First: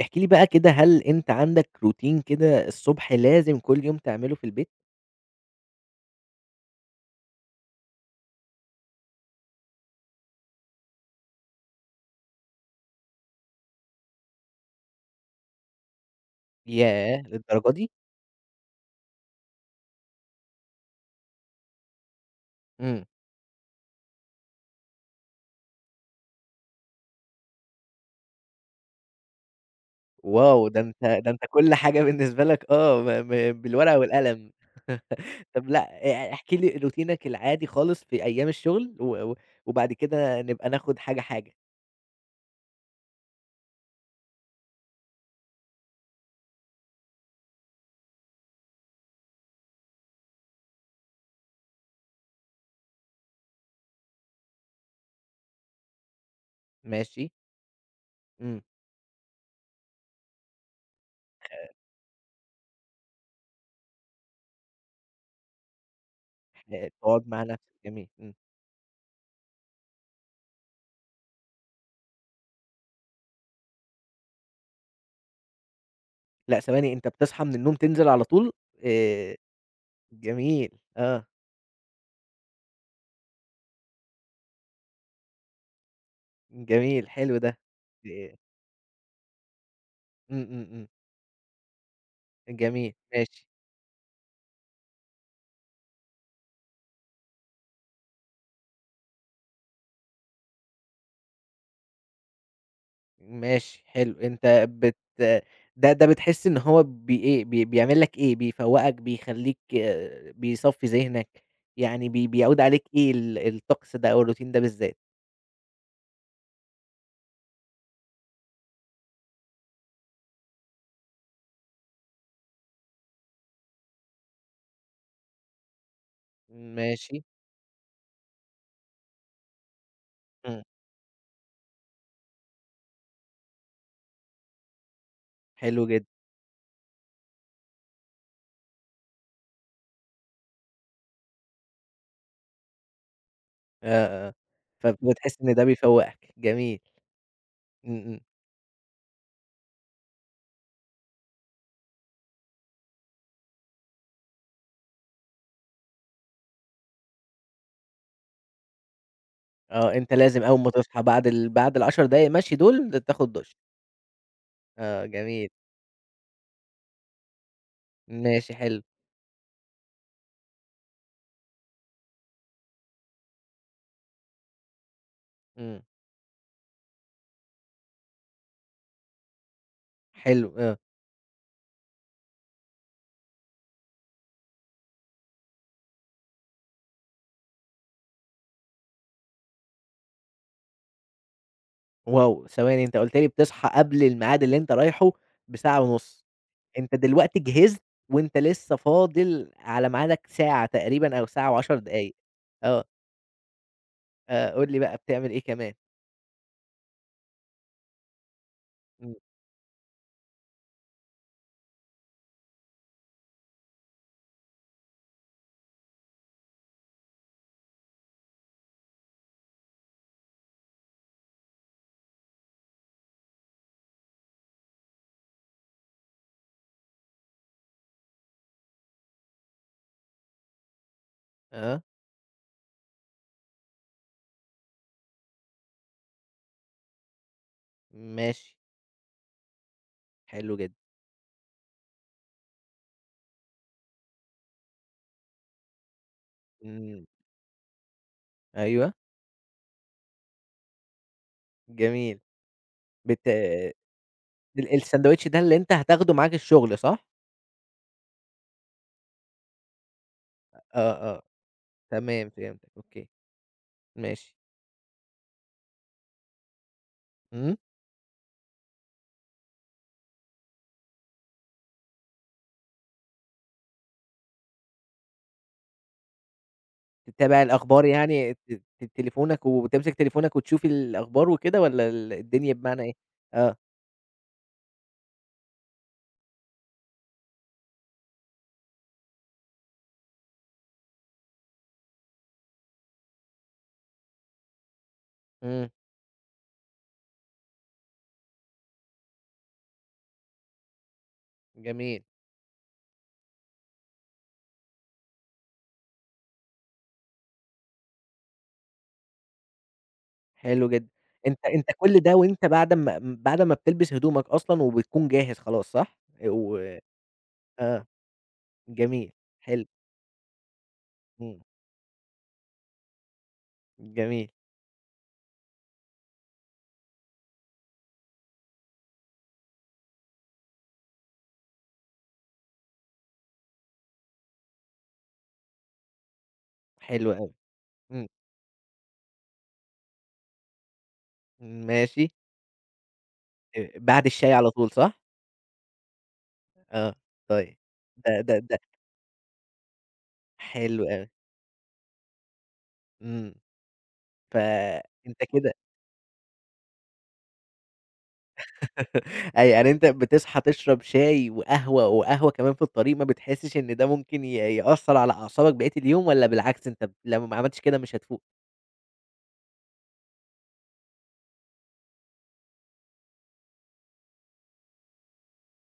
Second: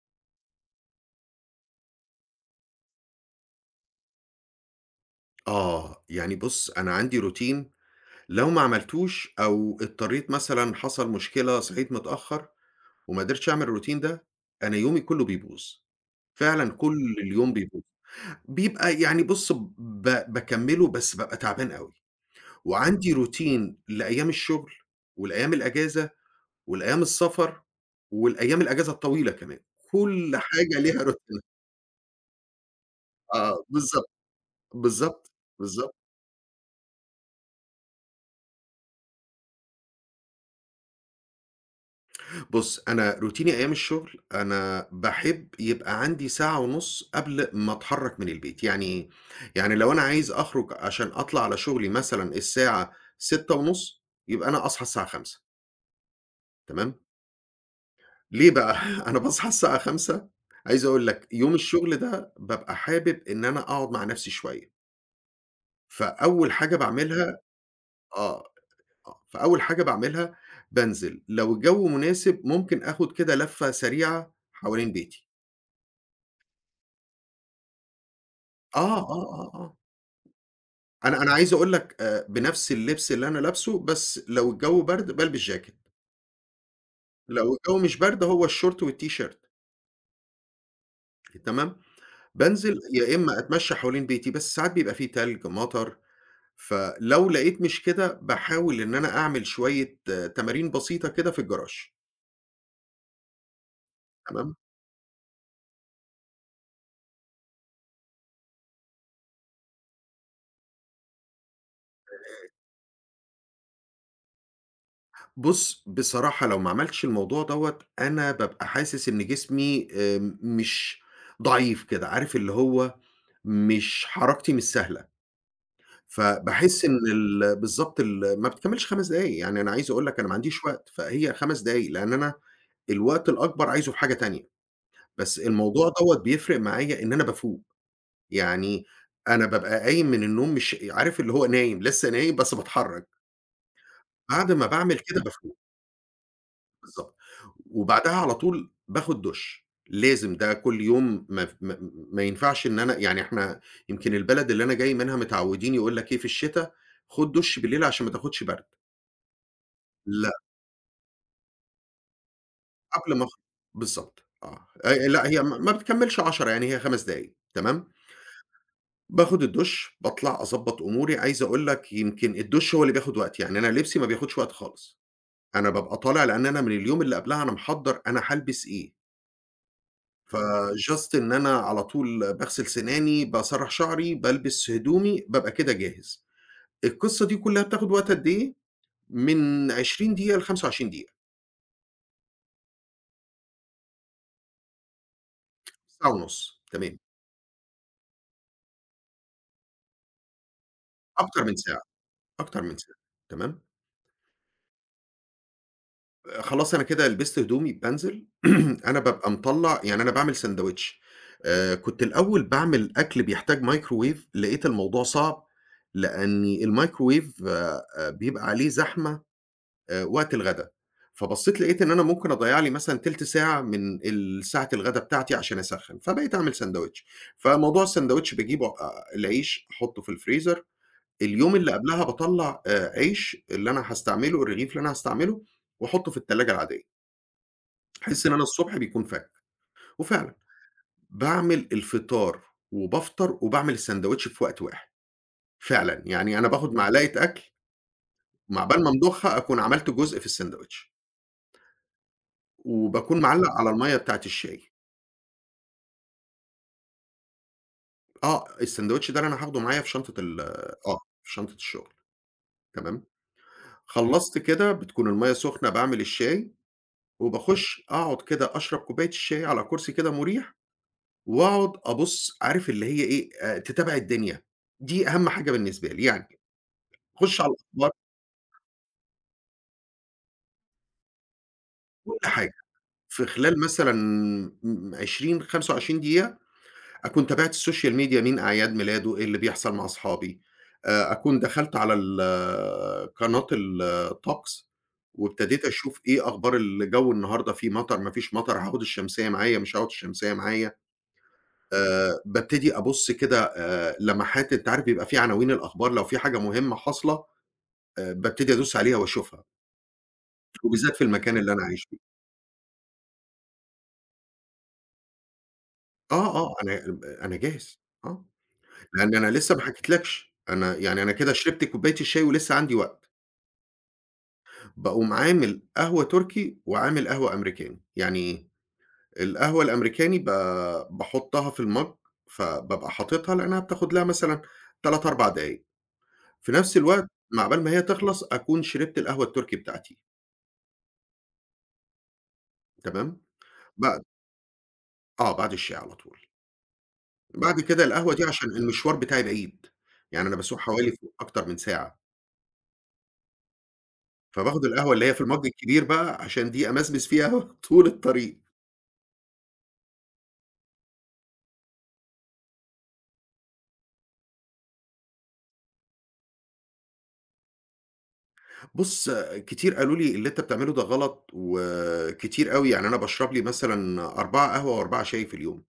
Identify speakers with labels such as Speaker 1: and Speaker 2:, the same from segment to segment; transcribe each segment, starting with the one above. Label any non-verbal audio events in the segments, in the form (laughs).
Speaker 1: احكِ لي بقى كده، هل أنت عندك روتين كده الصبح لازم كل يوم تعمله في البيت؟
Speaker 2: يعني بُص، أنا عندي روتين. لو ما عملتوش أو اضطريت مثلًا حصل مشكلة صحيت متأخّر وما قدرتش أعمل الروتين ده، أنا يومي كُلّه بيبوظ، فعلًا كل
Speaker 1: ياه!
Speaker 2: اليوم
Speaker 1: للدرجة
Speaker 2: بيبوظ.
Speaker 1: دي!
Speaker 2: بيبقى يعني بُص، باكمّله بس بابقى تعبان أوي،
Speaker 1: إمم.
Speaker 2: وعندي روتين لأيام الشغل والأيام الأجازة والأيام السفر والأيام الأجازة الطويلة كمان، كل
Speaker 1: واو!
Speaker 2: حاجة
Speaker 1: ده
Speaker 2: ليها
Speaker 1: أنت ده
Speaker 2: روتينها.
Speaker 1: أنت كل حاجة بالنسبة لك ب ب
Speaker 2: آه،
Speaker 1: بالورقة
Speaker 2: بالضبط،
Speaker 1: والقلم.
Speaker 2: بالضبط،
Speaker 1: (laughs) طب لأ،
Speaker 2: بالضبط.
Speaker 1: احكِ لي روتينك العادي خالص في أيام الشغل و و وبعد كده نبقى ناخد حاجة، حاجة.
Speaker 2: بُص، أنا روتيني أيام الشغل، أنا باحب يبقى عندي ساعة ونُص قبل ما أتحرّك من البيت، يعني إيه؟ يعني لو أنا عايز أخرج عشان أطلع على شغلي مثلًا الساعة 18:30 يبقى أنا أصحى الساعة 5:00، تمام؟
Speaker 1: ماشي.
Speaker 2: ليه
Speaker 1: إمم.
Speaker 2: بقى؟ (laughs) أنا باصحى الساعة 5:00 عايز أقول لك يوم الشغل ده بابقى حابب إن أنا أقعد مع نَفْسي شوية، فأول حاجة
Speaker 1: تقعد
Speaker 2: باعملها
Speaker 1: مع نفسك، جميل. إمم.
Speaker 2: آه، فأول حاجة باعملها بانزل، لو الجو مناسب ممكن آخُد كده لفّة سريعة حوالين بيتي.
Speaker 1: لأ ثواني، أنت بتصحى من النوم تنزل على طول؟
Speaker 2: آه، آه،
Speaker 1: آآ
Speaker 2: آه، آه.
Speaker 1: جميل،
Speaker 2: أنا
Speaker 1: آه.
Speaker 2: أنا عايز أقول لك بنفس اللبس اللي أنا لابسه، بس لو الجو برد بالبس جاكيت،
Speaker 1: جميل، حلو
Speaker 2: لو
Speaker 1: ده.
Speaker 2: الجو مش برد
Speaker 1: آآ
Speaker 2: هو الشورت والتيشيرت.
Speaker 1: إمم، إمم، إمم.
Speaker 2: تمام، بانزل
Speaker 1: جميل،
Speaker 2: يا إما
Speaker 1: ماشي،
Speaker 2: أتمشى حوالين بيتي، بس ساعات بيبقى في تلج، مطر، فلو لقيت مش كده باحاول إن أنا أعمل شوية تمارين بسيطة كده في الجراج.
Speaker 1: ماشي حلو،
Speaker 2: تمام.
Speaker 1: أنت بت ده بتحس إن هو بي إيه، بيعمل لك إيه، بيفوّقك، بيخلّيك بيصفّي ذهنك، يعني بيعود عليك إيه الطقس ده أو الروتين ده بالذات؟
Speaker 2: بُص، بصراحة لو ما عملتش الموضوع دوّة أنا بابقى حاسس إن جسمي مش ضعيف كده، عارف اللي هو مش حركتي مش سهلة. فباحس إن
Speaker 1: ماشي،
Speaker 2: ال بالضبط ما بتكمّلش 5 دقايق، يعني أنا عايز أقول لك أنا ما
Speaker 1: إمم،
Speaker 2: عنديش وقت، فهي 5 دقايق، لإن أنا الوقت الأكبر عايزه في حاجة تانية، بس
Speaker 1: حلو
Speaker 2: الموضوع
Speaker 1: جدًا،
Speaker 2: دوّة بيفرق معايا إن أنا بافوق، يعني أنا بابقى قايم من النوم مش عارف اللي هو نايم، لسه نايم بس باتحرّك،
Speaker 1: آه، آه،
Speaker 2: بعد ما باعمل كده
Speaker 1: فبتحس إن
Speaker 2: بافوق،
Speaker 1: ده بيفوّقك، جميل،
Speaker 2: بالضبط،
Speaker 1: إمم،
Speaker 2: وبعدها
Speaker 1: إمم،
Speaker 2: على طول باخد دُش، لازم ده كل يوم. ما ف ما ما ينفعش إن أنا يعني إحنا يمكن البلد اللي أنا جاي منها متعوّدين يقول لك إيه، في الشتا خُد دُش بالليل عشان ما تاخدش برد.
Speaker 1: آه، أنت
Speaker 2: ل
Speaker 1: لازم أول ما تصحى بعد ال10 دقايق مشي دول
Speaker 2: قبل ما
Speaker 1: تاخد
Speaker 2: أخرج،
Speaker 1: دُش،
Speaker 2: بالضبط.
Speaker 1: آه،
Speaker 2: لأ هي
Speaker 1: جميل،
Speaker 2: ما بتكمّلش 10، يعني هي 5 دقايق، تمام،
Speaker 1: ماشي حلو،
Speaker 2: باخد الدُش، باطلع أضبّط أموري، عايز أقول لك يمكن الدُش هو اللي بياخد وقت، يعني أنا لبسي ما بياخدش وقت خالص، أنا
Speaker 1: إمم،
Speaker 2: بابقى طالع لإن أنا من اليوم اللي قبلها أنا محضّر أنا هالبس إيه،
Speaker 1: حلو، آه.
Speaker 2: فجاست إن أنا على طول باغسل سناني، باسرّح شعري، بالبس هدومي، بابقى كده جاهز. القصة دي كلّها بتاخد وقت قد إيه؟ من 20 دقيقة ل25 دقيقة.
Speaker 1: واو! ثواني أنت قُلت لي بتصحى قبل الميعاد اللي أنت رايحه بساعة
Speaker 2: ساعة
Speaker 1: ونُص،
Speaker 2: ونُص
Speaker 1: أنت
Speaker 2: تمام،
Speaker 1: دلوقتي جهزت وأنت لسه فاضل على ميعادك ساعة تقريبًا أو
Speaker 2: أكتر من
Speaker 1: ساعة و10
Speaker 2: ساعة،
Speaker 1: دقايق
Speaker 2: أكتر من
Speaker 1: آه،
Speaker 2: ساعة، تمام.
Speaker 1: قُل لي بقى بتعمل إيه كمان؟
Speaker 2: خلاص أنا كده لبست هدومي بانزل، (clears throat) أنا
Speaker 1: إمم،
Speaker 2: بابقى مطلّع يعني أنا باعمل ساندويتش. كنت الأول باعمل أكل بيحتاج مايكروويف، لقيت الموضوع صعب، لأني المايكروويف بيبقى عليه زحمة وقت الغدا، فبصّيت لقيت إن أنا ممكن أضيّع لي مثلًا تِلت ساعة من ساعة الغدا بتاعتي عشان أسخّن، فبقيت أعمل ساندويتش. فموضوع الساندويتش باجيبه العيش أحطّه في الفريزر، اليوم اللي
Speaker 1: آه،
Speaker 2: قبلها باطلّع عيش اللي أنا هاستعمله، الرغيف اللي أنا هاستعمله، وأحطّه في التلاجة العادية. باحس إن أنا
Speaker 1: ماشي،
Speaker 2: الصبح بيكون فاك، وفعلًا
Speaker 1: حلو جدًا،
Speaker 2: باعمل الفطار وبافطر وباعمل الساندوتش في وقت واحد، فعلًا، يعني أنا باخد
Speaker 1: إمم،
Speaker 2: معلقة أكل مع بال ما
Speaker 1: أيوه،
Speaker 2: أمضخها أكون عملت جزء في الساندوتش،
Speaker 1: جميل،
Speaker 2: وباكون
Speaker 1: بت
Speaker 2: معلّق على المَيّة بتاعة الشاي.
Speaker 1: الساندويتش ده اللي أنت هتاخده معاك الشغل صح؟
Speaker 2: آه، الساندوتش ده اللي أنا هاخده معايا في شنطة ال آه،
Speaker 1: آه، آه،
Speaker 2: في شنطة الشغل،
Speaker 1: تمام فهمتك،
Speaker 2: تمام،
Speaker 1: أوكي، ماشي،
Speaker 2: خلّصت كده بتكون المَيّة سخنة باعمل الشاي،
Speaker 1: إمم.
Speaker 2: وباخش أقعد كده أشرب كوباية الشاي على كرسي كده مريح، وأقعد أبُص عارف اللي هي إيه، تتابع الدنيا، دي أهم حاجة بالنسبة لي، يعني أخش
Speaker 1: تتابع
Speaker 2: على
Speaker 1: الأخبار
Speaker 2: الأخبار،
Speaker 1: يعني ت ت تليفونك وتمسك تليفونك وتشوف الأخبار وكده والّا
Speaker 2: كل حاجة،
Speaker 1: الدنيا بمعنى إيه؟
Speaker 2: في
Speaker 1: آه،
Speaker 2: خلال مثلًا 20، 25 دقيقة أكون تابعت السوشيال ميديا مين أعياد ميلاده، إيه اللي بيحصل مع أصحابي، أكون دخلت على قناة الطقس وابتديت
Speaker 1: إمم،
Speaker 2: أشوف إيه أخبار الجو النهارده، في مطر، ما فيش مطر، هاخد الشمسية معايا، مش هاخد الشمسية معايا،
Speaker 1: جميل،
Speaker 2: بابتدي أبُص كده لمحات أنت عارف بيبقى في عناوين الأخبار لو في حاجة مهمة حاصلة، بابتدي أدوس عليها وأشوفها،
Speaker 1: حلو جدًا.
Speaker 2: وبالذات في المكان
Speaker 1: أنت
Speaker 2: اللي أنا
Speaker 1: أنت
Speaker 2: عايشه.
Speaker 1: كل ده وأنت بعد أمّا بتلبس هدومك أصلًا وبتكون جاهز خلاص صح؟
Speaker 2: آه، آه،
Speaker 1: و
Speaker 2: أنا جاهز،
Speaker 1: آه،
Speaker 2: آه،
Speaker 1: جميل،
Speaker 2: لأن أنا لسه ما
Speaker 1: حلو،
Speaker 2: حكيتلكش، أنا يعني أنا كده
Speaker 1: إمم،
Speaker 2: شربت كوباية الشاي ولسه عندي وقت،
Speaker 1: جميل،
Speaker 2: باقوم عامل قهوة تركي وعامل قهوة أمريكاني، يعني إيه، القهوة الأمريكاني باحطها في المَج، فبابقى حاططها لأنها بتاخد لها مثلًا 3، 4 دقايق، في نفس الوقت
Speaker 1: حلو أوي،
Speaker 2: مع عقبال ما هي
Speaker 1: إمم،
Speaker 2: تخلص أكون شربت القهوة التركي بتاعتي،
Speaker 1: ماشي،
Speaker 2: تمام، بعد
Speaker 1: بعد الشاي على طول صح؟
Speaker 2: آه، بعد الشاي على طول،
Speaker 1: آه، طيب،
Speaker 2: بعد كده القهوة
Speaker 1: ده
Speaker 2: دي
Speaker 1: ده
Speaker 2: عشان
Speaker 1: ده
Speaker 2: المشوار بتاعي بعيد، يعني أنا باسوق
Speaker 1: حلو
Speaker 2: حوالي
Speaker 1: أوي،
Speaker 2: فوق أكتر من ساعة.
Speaker 1: إمم،
Speaker 2: فباخد القهوة اللي هي
Speaker 1: فأنت
Speaker 2: في المَج
Speaker 1: كده
Speaker 2: الكبير بقى، عشان دي أمسمس فيها (laughs) طول الطريق.
Speaker 1: (laughs) أيوه، يعني أنت بتصحى تشرب شاي وقهوة وقهوة كمان في الطريق، ما بتحسّش إن ده ممكن يأثّر على أعصابك بقية اليوم والّا بالعكس أنت لو ما عملتش كده مش هتفوق؟
Speaker 2: بُص، كتير قالوا لي: "اللي أنت بتعمله ده غلط." وكتير أوي، يعني أنا باشرب لي مثلًا 4 قهوة و4 شاي في اليوم،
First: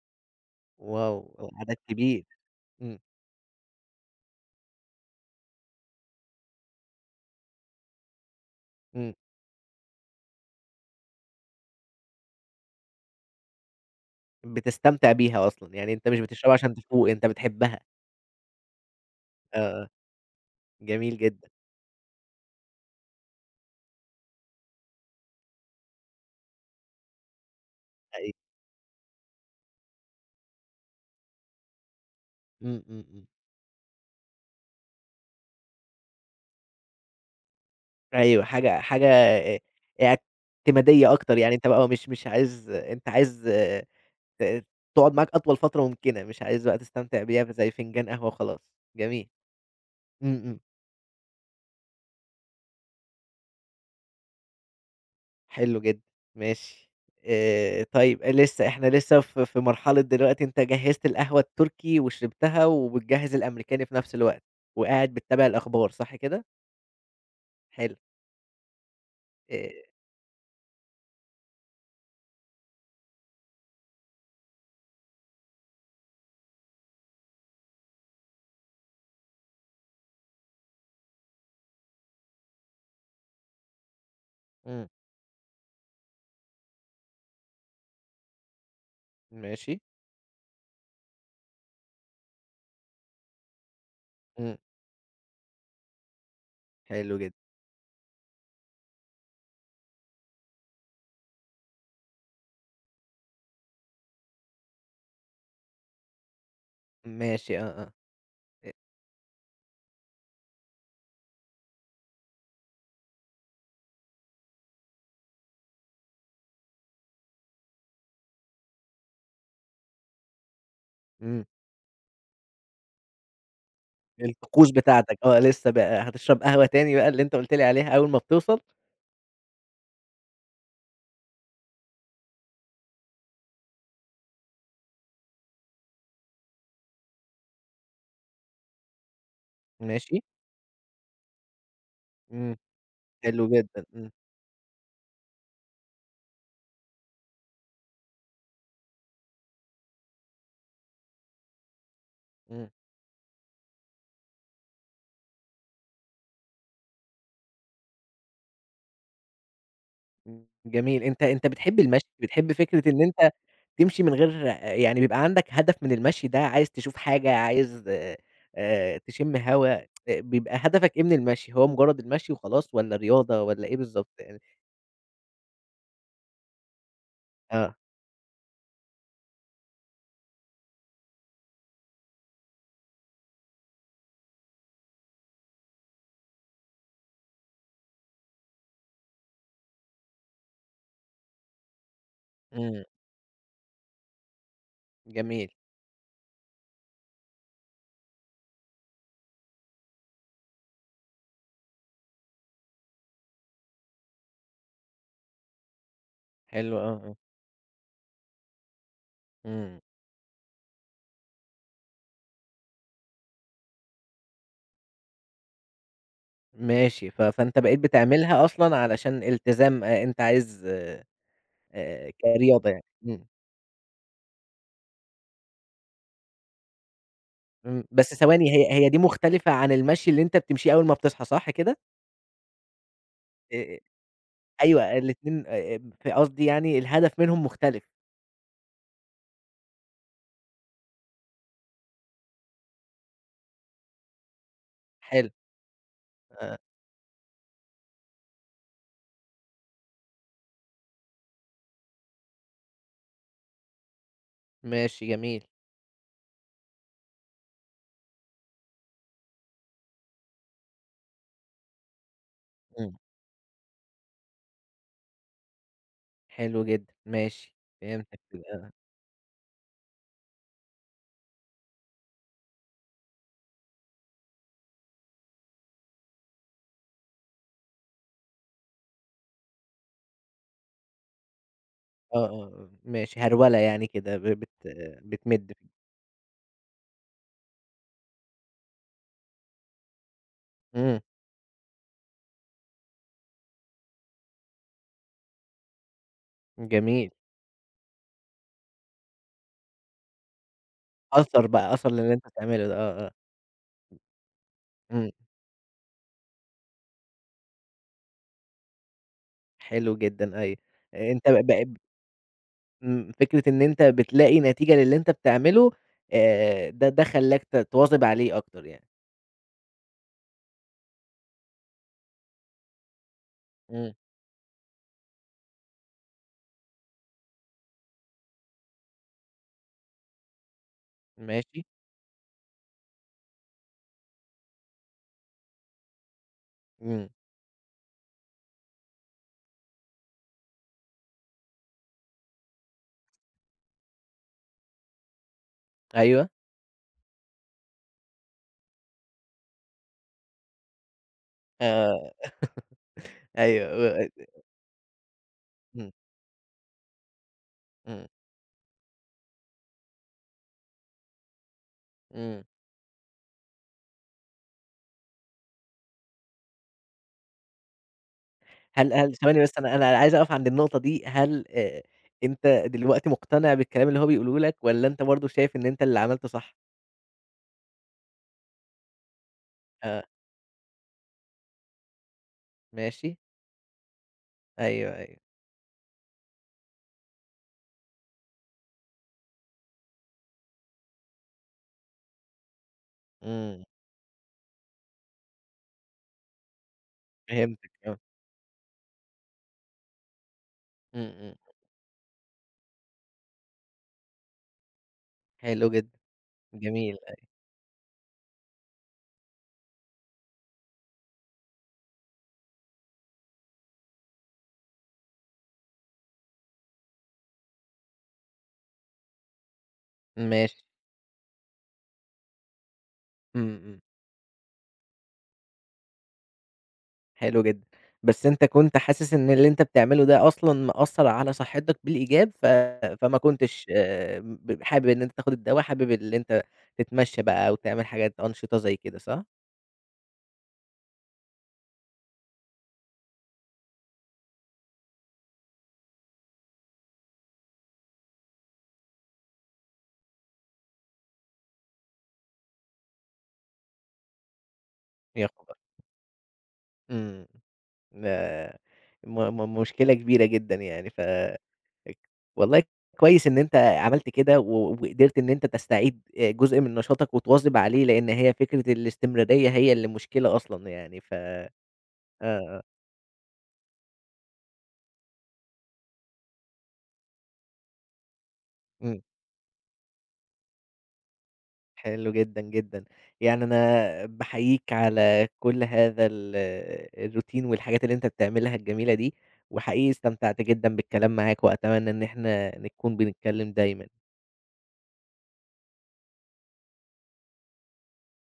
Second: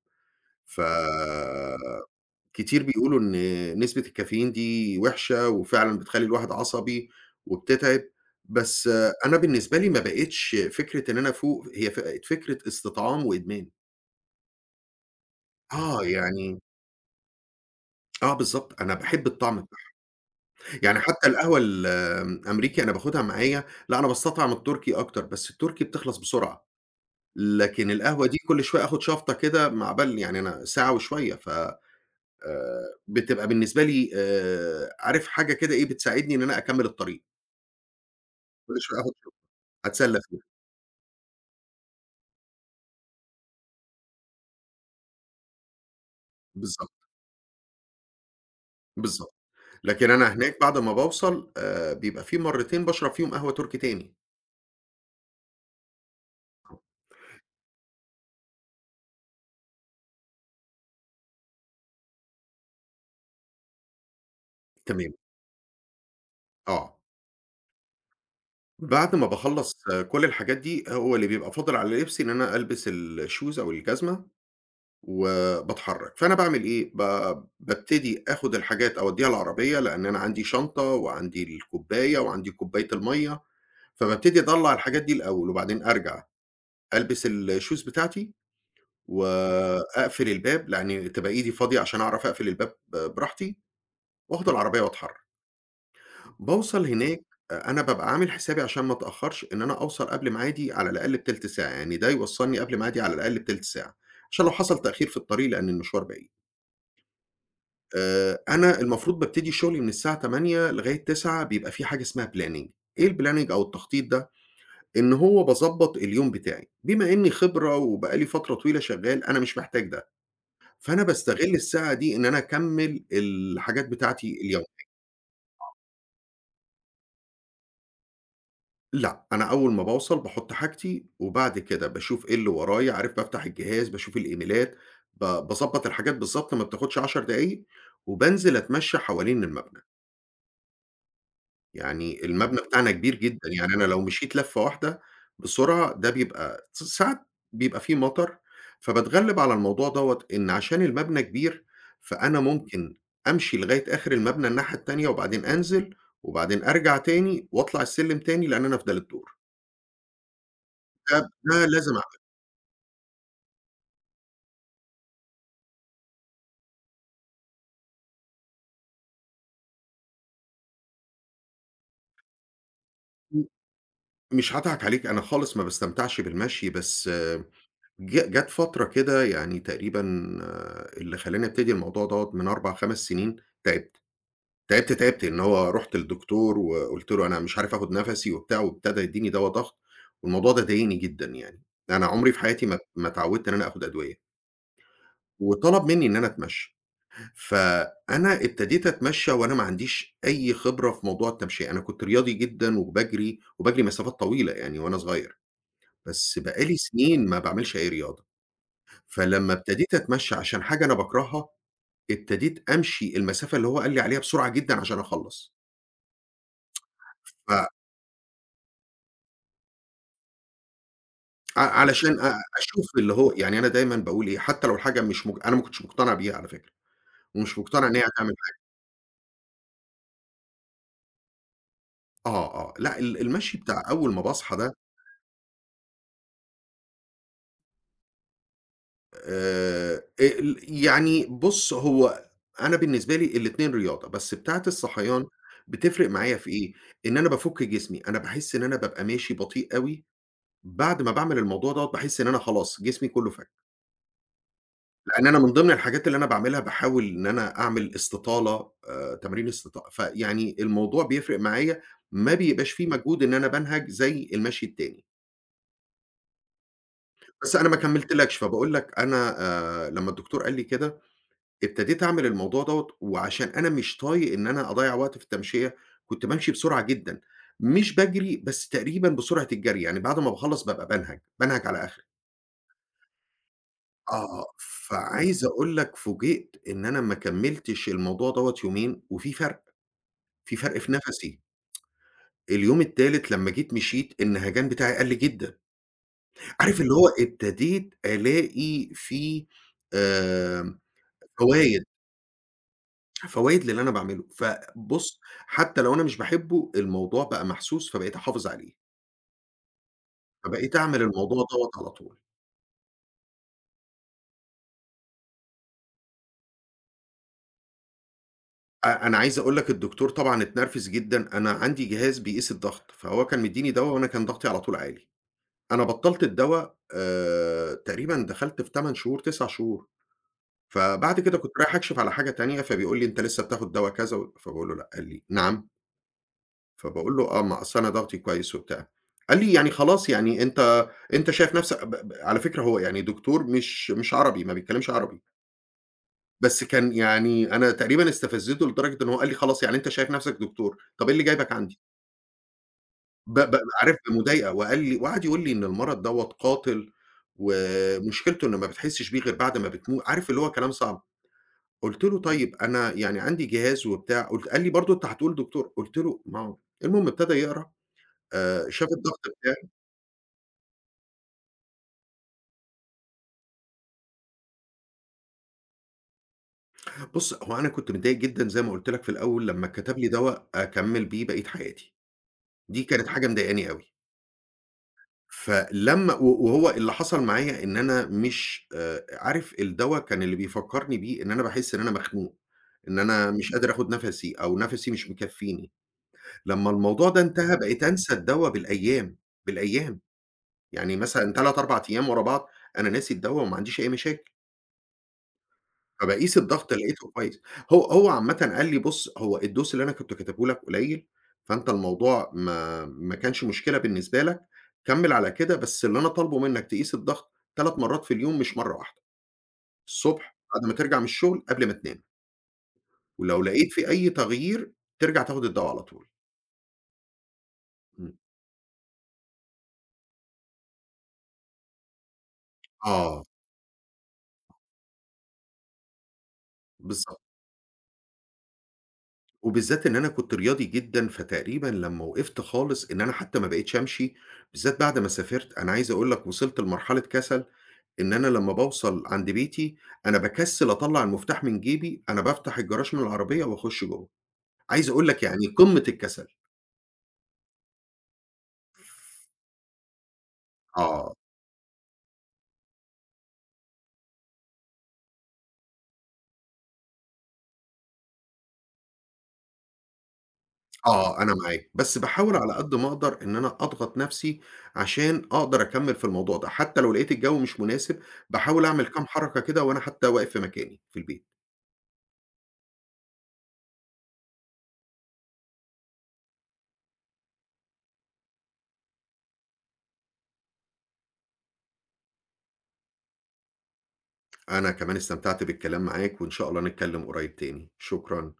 Speaker 1: واو! عدد كبير،
Speaker 2: فكتير
Speaker 1: إمم،
Speaker 2: بيقولوا إن نسبة الكافيين دي وحشة، وفعلًا بتخلّي الواحد عصبي وبتتعب، بس
Speaker 1: إمم،
Speaker 2: أنا بالنسبة لي ما بقِتش فكرة إن أنا أفوق، هي ف فكرة استطعام وإدمان.
Speaker 1: بتستمتع بيها أصلًا، يعني
Speaker 2: آه،
Speaker 1: أنت مش بتشربها
Speaker 2: يعني
Speaker 1: عشان تفوق، أنت بتحبها،
Speaker 2: آه بالضبط، أنا باحب
Speaker 1: آه،
Speaker 2: الطعم.
Speaker 1: آه،
Speaker 2: يعني
Speaker 1: جميل
Speaker 2: حتى
Speaker 1: جدًا،
Speaker 2: القهوة الأمريكي أنا باخدها معايا، لأ أنا باستطعم التركي أكتر، بس التركي بتخلص بسرعة، لكن القهوة
Speaker 1: أيوه،
Speaker 2: دي كل شوية آخد شفطة كده مع عقبال يعني أنا ساعة وشوية، ف
Speaker 1: إمم، إمم، إمم،
Speaker 2: بتبقى بالنسبة لي عارف حاجة كده إيه، بتساعدني إن أنا أكمّل الطريق،
Speaker 1: أيوه،
Speaker 2: كل
Speaker 1: حاجة
Speaker 2: شوية
Speaker 1: حاجة
Speaker 2: آخد شوت أتسلى فيها،
Speaker 1: اعتمادية أكتر، يعني أنت بقى مش عايز أنت عايز ت تقعد معاك أطول فترة ممكنة، مش عايز بقى
Speaker 2: بالضبط،
Speaker 1: تستمتع بيها زي فنجان قهوة وخلاص، جميل.
Speaker 2: بالضبط، لكن أنا
Speaker 1: إمم،
Speaker 2: هناك
Speaker 1: إمم،
Speaker 2: بعد ما باوصل بيبقى في مرتين باشرب فيهم قهوة تركي تاني،
Speaker 1: حلو جدًا، ماشي. طيب إحنا لسه في مرحلة دلوقتي أنت جهّزت القهوة التركي وشربتها وبتجهّز الأمريكاني في نفس الوقت،
Speaker 2: تمام،
Speaker 1: وقاعد بتتابع الأخبار صح كده؟
Speaker 2: آه.
Speaker 1: حلو.
Speaker 2: بعد ما
Speaker 1: آآ
Speaker 2: باخلّص كل الحاجات دي، هو اللي بيبقى فاضل على لبسي إن أنا ألبس الshoes أو الجزمة وباتحرّك، فأنا باعمل إيه، بابتدي آخُد الحاجات أودّيها العربية، لإن أنا عندي شنطة وعندي الكوباية وعندي كوباية المَيّة، فبابتدي أطلّع
Speaker 1: إمم،
Speaker 2: الحاجات دي الأول وبعدين أرجع ألبس الshoes بتاعتي
Speaker 1: ماشي،
Speaker 2: وأقفل الباب، لإن تبقى إيدي فاضية عشان أعرف أقفل الباب براحتي وآخُد
Speaker 1: إمم،
Speaker 2: العربية وأتحرّك. باوصل
Speaker 1: حلو
Speaker 2: هناك،
Speaker 1: جدًا،
Speaker 2: أنا بابقى عامل حسابي عشان ما أتأخرش إن أنا أوصل قبل ميعادي على الأقل بتلت ساعة، يعني ده يوصّلني قبل ميعادي على الأقل بتلت ساعة، عشان لو حصل تأخير في الطريق لأن المشوار بعيد.
Speaker 1: ماشي، آه، آه، أ
Speaker 2: أنا المفروض بابتدي شغلي من الساعة 08:00 لغاية 09:00 بيبقى في حاجة اسمها planning. إيه الplanning أو التخطيط ده؟ إن هو باضبّط اليوم بتاعي، بما إني خبرة وبقى لي فترة طويلة شغّال أنا مش محتاج ده، فأنا
Speaker 1: إمم،
Speaker 2: باستغل الساعة دي إن أنا أكمّل الحاجات بتاعتي
Speaker 1: الطقوس
Speaker 2: اليومية.
Speaker 1: بتاعتك، آه، لسه بقى هتشرب قهوة تاني بقى اللي أنت قُلت لي عليها أول ما بتوصل،
Speaker 2: لأ، أنا أول ما باوصل باحُط حاجتي، وبعد كده باشوف إيه اللي ورايا، عارف بافتح الجهاز، باشوف الإيميلات، باضبّط الحاجات بالضبط ما بتاخدش 10 دقايق، وبانزل أتمشى حوالين المبنى،
Speaker 1: ماشي،
Speaker 2: يعني
Speaker 1: إمم،
Speaker 2: المبنى بتاعنا كبير
Speaker 1: حلو
Speaker 2: جدًا، يعني أنا
Speaker 1: جدًا،
Speaker 2: لو
Speaker 1: إمم،
Speaker 2: مشيت لفة واحدة بسرعة ده بيبقى ساعات بيبقى فيه مطر، فباتغلّب على الموضوع دوّة، إن عشان المبنى كبير، فأنا
Speaker 1: إمم.
Speaker 2: ممكن أمشي لغاية آخر المبنى الناحية التانية، وبعدين أنزل، وبعدين أرجع تاني، وأطلع السلم تاني لأن أنا في تالت دور،
Speaker 1: إمم، جميل.
Speaker 2: ده
Speaker 1: أنت
Speaker 2: ده
Speaker 1: بتحب
Speaker 2: لازم.
Speaker 1: المشي، بتحب فكرة إن أنت تمشي من غير يعني بيبقى عندك هدف من المشي ده، عايز تشوف حاجة، عايز تشم هوا، بيبقى هدفك إيه من المشي؟ هو مجرد المشي وخلاص والّا رياضة
Speaker 2: م
Speaker 1: والّا إيه بالضبط يعني؟
Speaker 2: مش هاضحك عليك، أنا خالص ما باستمتعش بالمشي، بس آه،
Speaker 1: آه،
Speaker 2: جات فترة كده يعني تقريبًا آه، اللي خلّاني أبتدي الموضوع دوّة من 4، 5 سنين، تعبت، تعبت، تعبت، إن هو رُحت للدكتور وقُلت له: "أنا مش عارف آخُد نَفَسي،" وبتاع، وابتدى يدّيني دوا ضغط، والموضوع ده ضايقني جدًا يعني، أنا عمري في حياتي ما
Speaker 1: إمم،
Speaker 2: ما اتعوّدت إن أنا آخُد أدوية،
Speaker 1: جميل،
Speaker 2: وطلب منّي إن أنا أتمشّى، فأنا ابتديت أتمشّى وأنا ما عنديش أي خبرة في موضوع التمشية، أنا كنت رياضي جدًا وباجري، وباجري مسافات طويلة يعني وأنا صغير. بس بقى لي
Speaker 1: حلو آه، آه،
Speaker 2: سنين ما باعملش أي رياضة، فلمّا
Speaker 1: إمم،
Speaker 2: ابتديت أتمشّى عشان حاجة أنا باكرهها، ابتديت أمشي المسافة اللي هو قال لي عليها بسرعة جدًا عشان أخلّص،
Speaker 1: ماشي.
Speaker 2: ف
Speaker 1: فأنت بقيت بتعملها أصلًا علشان التزام أنت عايز
Speaker 2: ع علشان
Speaker 1: كرياضة يعني،
Speaker 2: أشوف اللي
Speaker 1: إمم،
Speaker 2: هو يعني أنا دايمًا باقول إيه، حتى لو الحاجة مش مج أنا ما كنتش مقتنع بيها على فكرة، ومش
Speaker 1: إمم،
Speaker 2: مقتنع إن هي
Speaker 1: بس
Speaker 2: هتعمل
Speaker 1: ثواني
Speaker 2: حاجة.
Speaker 1: هي دي مختلفة عن المشي اللي أنت بتمشيه أول ما بتصحى صح كده؟
Speaker 2: آه، آه، لأ المشي
Speaker 1: آآ
Speaker 2: بتاع أول ما باصحى ده
Speaker 1: أيوه الاتنين قصدي يعني الهدف منهم مختلف.
Speaker 2: ال يعني بُص هو أنا بالنسبة لي الاتنين رياضة، بس بتاعة الصحيان
Speaker 1: حلو،
Speaker 2: بتفرق معايا في
Speaker 1: آآ،
Speaker 2: إيه، إن أنا بافُك جسمي، أنا باحس إن أنا بابقى ماشي بطيء أوي، بعد ما باعمل الموضوع دوّة باحس إن أنا خلاص جسمي كلّه فَك،
Speaker 1: ماشي
Speaker 2: لإن أنا من
Speaker 1: جميل،
Speaker 2: ضمن الحاجات اللي أنا باعملها باحاول إن أنا أعمل استطالة تمارين استطا فيعني الموضوع بيفرق معايا ما بيبقاش في
Speaker 1: إمم.
Speaker 2: مجهود إن أنا بانهج زي المشي التاني،
Speaker 1: حلو جدًا،
Speaker 2: بس
Speaker 1: ماشي
Speaker 2: أنا ما
Speaker 1: فهمتك
Speaker 2: كمّلتلكش
Speaker 1: كده،
Speaker 2: فباقول لك أنا لمّا الدكتور قال لي كده ابتديت أعمل الموضوع دوّة، وعشان أنا مش طايق إن أنا أضيّع وقت في التمشية كنت بامشي بسرعة جدًا، مش باجري بس تقريبًا بسرعة الجري، يعني بعد ما باخلّص بابقى بانهج، بانهج على آخري.
Speaker 1: آه، آه، ماشي هرولة يعني كده ب
Speaker 2: آه،
Speaker 1: بت
Speaker 2: فعايز
Speaker 1: بتمِد
Speaker 2: أقول لك فوجئت إن أنا ما كمّلتش الموضوع دوّة يومين وفي فرق، في فرق في
Speaker 1: إمم،
Speaker 2: نَفَسي. اليوم التالت لمّا جيت مشيت النهجان بتاعي قَل جدًا. عارف اللي هو
Speaker 1: جميل.
Speaker 2: ابتديت ألاقي في آمم،
Speaker 1: أثر بقى،
Speaker 2: فوايد،
Speaker 1: أثر للي أنت بتعمله ده، آه، آه،
Speaker 2: فوايد للي أنا باعمله.
Speaker 1: إمم.
Speaker 2: فبُص، حتى لو أنا مش باحبه الموضوع بقى محسوس فبقيت أحافظ عليه،
Speaker 1: حلو جدًا أيوه،
Speaker 2: فبقيت أعمل
Speaker 1: أنت
Speaker 2: الموضوع
Speaker 1: ب
Speaker 2: دوّة
Speaker 1: ب
Speaker 2: على طول.
Speaker 1: فكرة إن أنت بتلاقي نتيجة للي أنت بتعمله ده خلّاك تواظب عليه أكتر يعني.
Speaker 2: أنا عايز أقول لك الدكتور طبعًا اتنرفز جدًا، أنا عندي جهاز بيقيس الضغط، فهو كان مدّيني دوا
Speaker 1: إمم.
Speaker 2: وأنا كان ضغطي على طول عالي. أنا بطّلت الدوا تقريبًا دخلت في 8 شهور، 9 شهور، فبعد كده كنت
Speaker 1: ماشي،
Speaker 2: رايح أكشف على حاجة تانية، فبيقول لي: "أنت لسه بتاخد دوا كذا و" فباقول له: "لأ." قال لي: "نعم؟"
Speaker 1: إمم،
Speaker 2: فباقول له: "آه، ما أصل أنا ضغطي كويس وبتاع." قال لي: "يعني خلاص يعني أنت شايف نفسك." ب ب على فكرة هو يعني دكتور مش عربي، ما بيتكلمش عربي،
Speaker 1: أيوه،
Speaker 2: بس كان يعني أنا تقريبًا استفزّيته لدرجة إن هو قال لي: "خلاص يعني أنت شايف نفسك دكتور، طب إيه اللي جايبك عندي؟"
Speaker 1: آآ
Speaker 2: ب ب
Speaker 1: أيوه،
Speaker 2: عرفت مضايقة وقال لي وقعد يقول لي إن
Speaker 1: إمم،
Speaker 2: المرض دوّة قاتل،
Speaker 1: إمم.
Speaker 2: ومشكلته إن ما بتحسّش بيه غير بعد ما عارف اللي هو كلام صعب، قُلت له:
Speaker 1: إمم.
Speaker 2: "طيب أنا يعني عندي جهاز وبتاع." قال لي: "برضه أنت هتقول دكتور." قُلت له: "ما هو" المهم ابتدى يقرا شاف
Speaker 1: هل
Speaker 2: الضغط
Speaker 1: ثواني بس
Speaker 2: بتاعي.
Speaker 1: أنا عايز أقف عند النقطة دي، هل أنت دلوقتي مقتنع بالكلام اللي هو بيقوله لك والّا أنت برضه شايف إن أنت اللي عملته صح؟
Speaker 2: بُص هو أنا كنت متضايق جدًا زي ما قُلت لك في الأول لمّا كتب
Speaker 1: آه،
Speaker 2: لي دوا أكمّل بيه بقية حياتي، دي كانت
Speaker 1: ماشي،
Speaker 2: حاجة مضايقاني أوي.
Speaker 1: أيوه، أيوه،
Speaker 2: فلمّا و وهو اللي حصل معايا إن أنا مش عارف الدوا كان اللي بيفكّرني بيه إن أنا باحس إن أنا مخنوق، إن أنا مش
Speaker 1: إمم،
Speaker 2: قادر آخُد نَفَسي أو نَفَسي مش مكفّيني. لمّا الموضوع ده انتهى
Speaker 1: فهمتك
Speaker 2: بقيت
Speaker 1: آه،
Speaker 2: أنسى الدوا بالأيام، بالأيام. يعني
Speaker 1: إمم،
Speaker 2: مثلًا
Speaker 1: إمم،
Speaker 2: 3، 4 أيام ورا بعض أنا ناسي الدوا وما عنديش أي مشاكل.
Speaker 1: حلو جدًا،
Speaker 2: فباقيس الضغط
Speaker 1: جميل،
Speaker 2: لقيته كويس. هو عامةً قال لي: "بُص، هو الDose اللي أنا كنت كاتبه لك قليل، فأنت الموضوع ما كانش مشكلة بالنسبة لك، كمّل على كده، بس اللي أنا طالبه منّك تقيس الضغط 3 مرّات في اليوم مش مرّة واحدة، الصبح
Speaker 1: ماشي،
Speaker 2: بعد ما ترجع من الشغل، قبل ما تنام، ولو
Speaker 1: إمم،
Speaker 2: لقيت
Speaker 1: إمم،
Speaker 2: في أي تغيير ترجع تاخد الدوا على طول."
Speaker 1: حلو جدًا،
Speaker 2: إمم.
Speaker 1: بس أنت كنت حاسس إن اللي أنت بتعمله ده أصلًا مأثّر على صحتك بالإيجاب فما
Speaker 2: آه،
Speaker 1: كنتش حابب إن أنت تاخد الدوا، حابب اللي أنت
Speaker 2: بالضبط.
Speaker 1: تتمشى بقى وتعمل حاجات أنشطة زي كده صح؟
Speaker 2: وبالذات إن أنا كنت رياضي جدًا، فتقريبًا لمّا وقفت خالص إن أنا حتى ما بقيتش أمشي، بالذات بعد ما سافرت، أنا عايز أقول لك وصلت لمرحلة كسل إن أنا لمّا باوصل عند بيتي، أنا باكسّل أطلّع المفتاح من جيبي، أنا بافتح الجراج من العربية وأخُش جوّه. عايز أقول لك
Speaker 1: يا
Speaker 2: يعني
Speaker 1: خبر!
Speaker 2: قمّة الكسل.
Speaker 1: إمم. ما م م مشكلة كبيرة جدًا يعني،
Speaker 2: آه،
Speaker 1: والله كويس إن أنت عملت كده وقدرت إن أنت تستعيد جزء من نشاطك وتواظب عليه، لإن هي فكرة الاستمرارية هي اللي مشكلة أصلًا يعني،
Speaker 2: آه، أنا معاك. بس باحاول على
Speaker 1: آه،
Speaker 2: قد ما أقدر إن أنا أضغط نَفْسي عشان أقدر أكمّل في الموضوع ده، حتّى لو لقيت الجو مش مناسب، باحاول أعمل
Speaker 1: إمم،
Speaker 2: كام حركة كده وأنا حتّى واقف في مكاني في البيت.
Speaker 1: حلو جدًا، جدًا. يعني أنا باحييك على كل هذا الروتين والحاجات اللي أنت بتعملها الجميلة دي، وحقيقي استمتعت جدًا بالكلام معاك، وأتمنى إن إحنا نكون بنتكلم دايمًا.
Speaker 2: أنا كمان استمتعت بالكلام معاك وإن شاء الله نتكلّم قريّب تاني. شكرًا.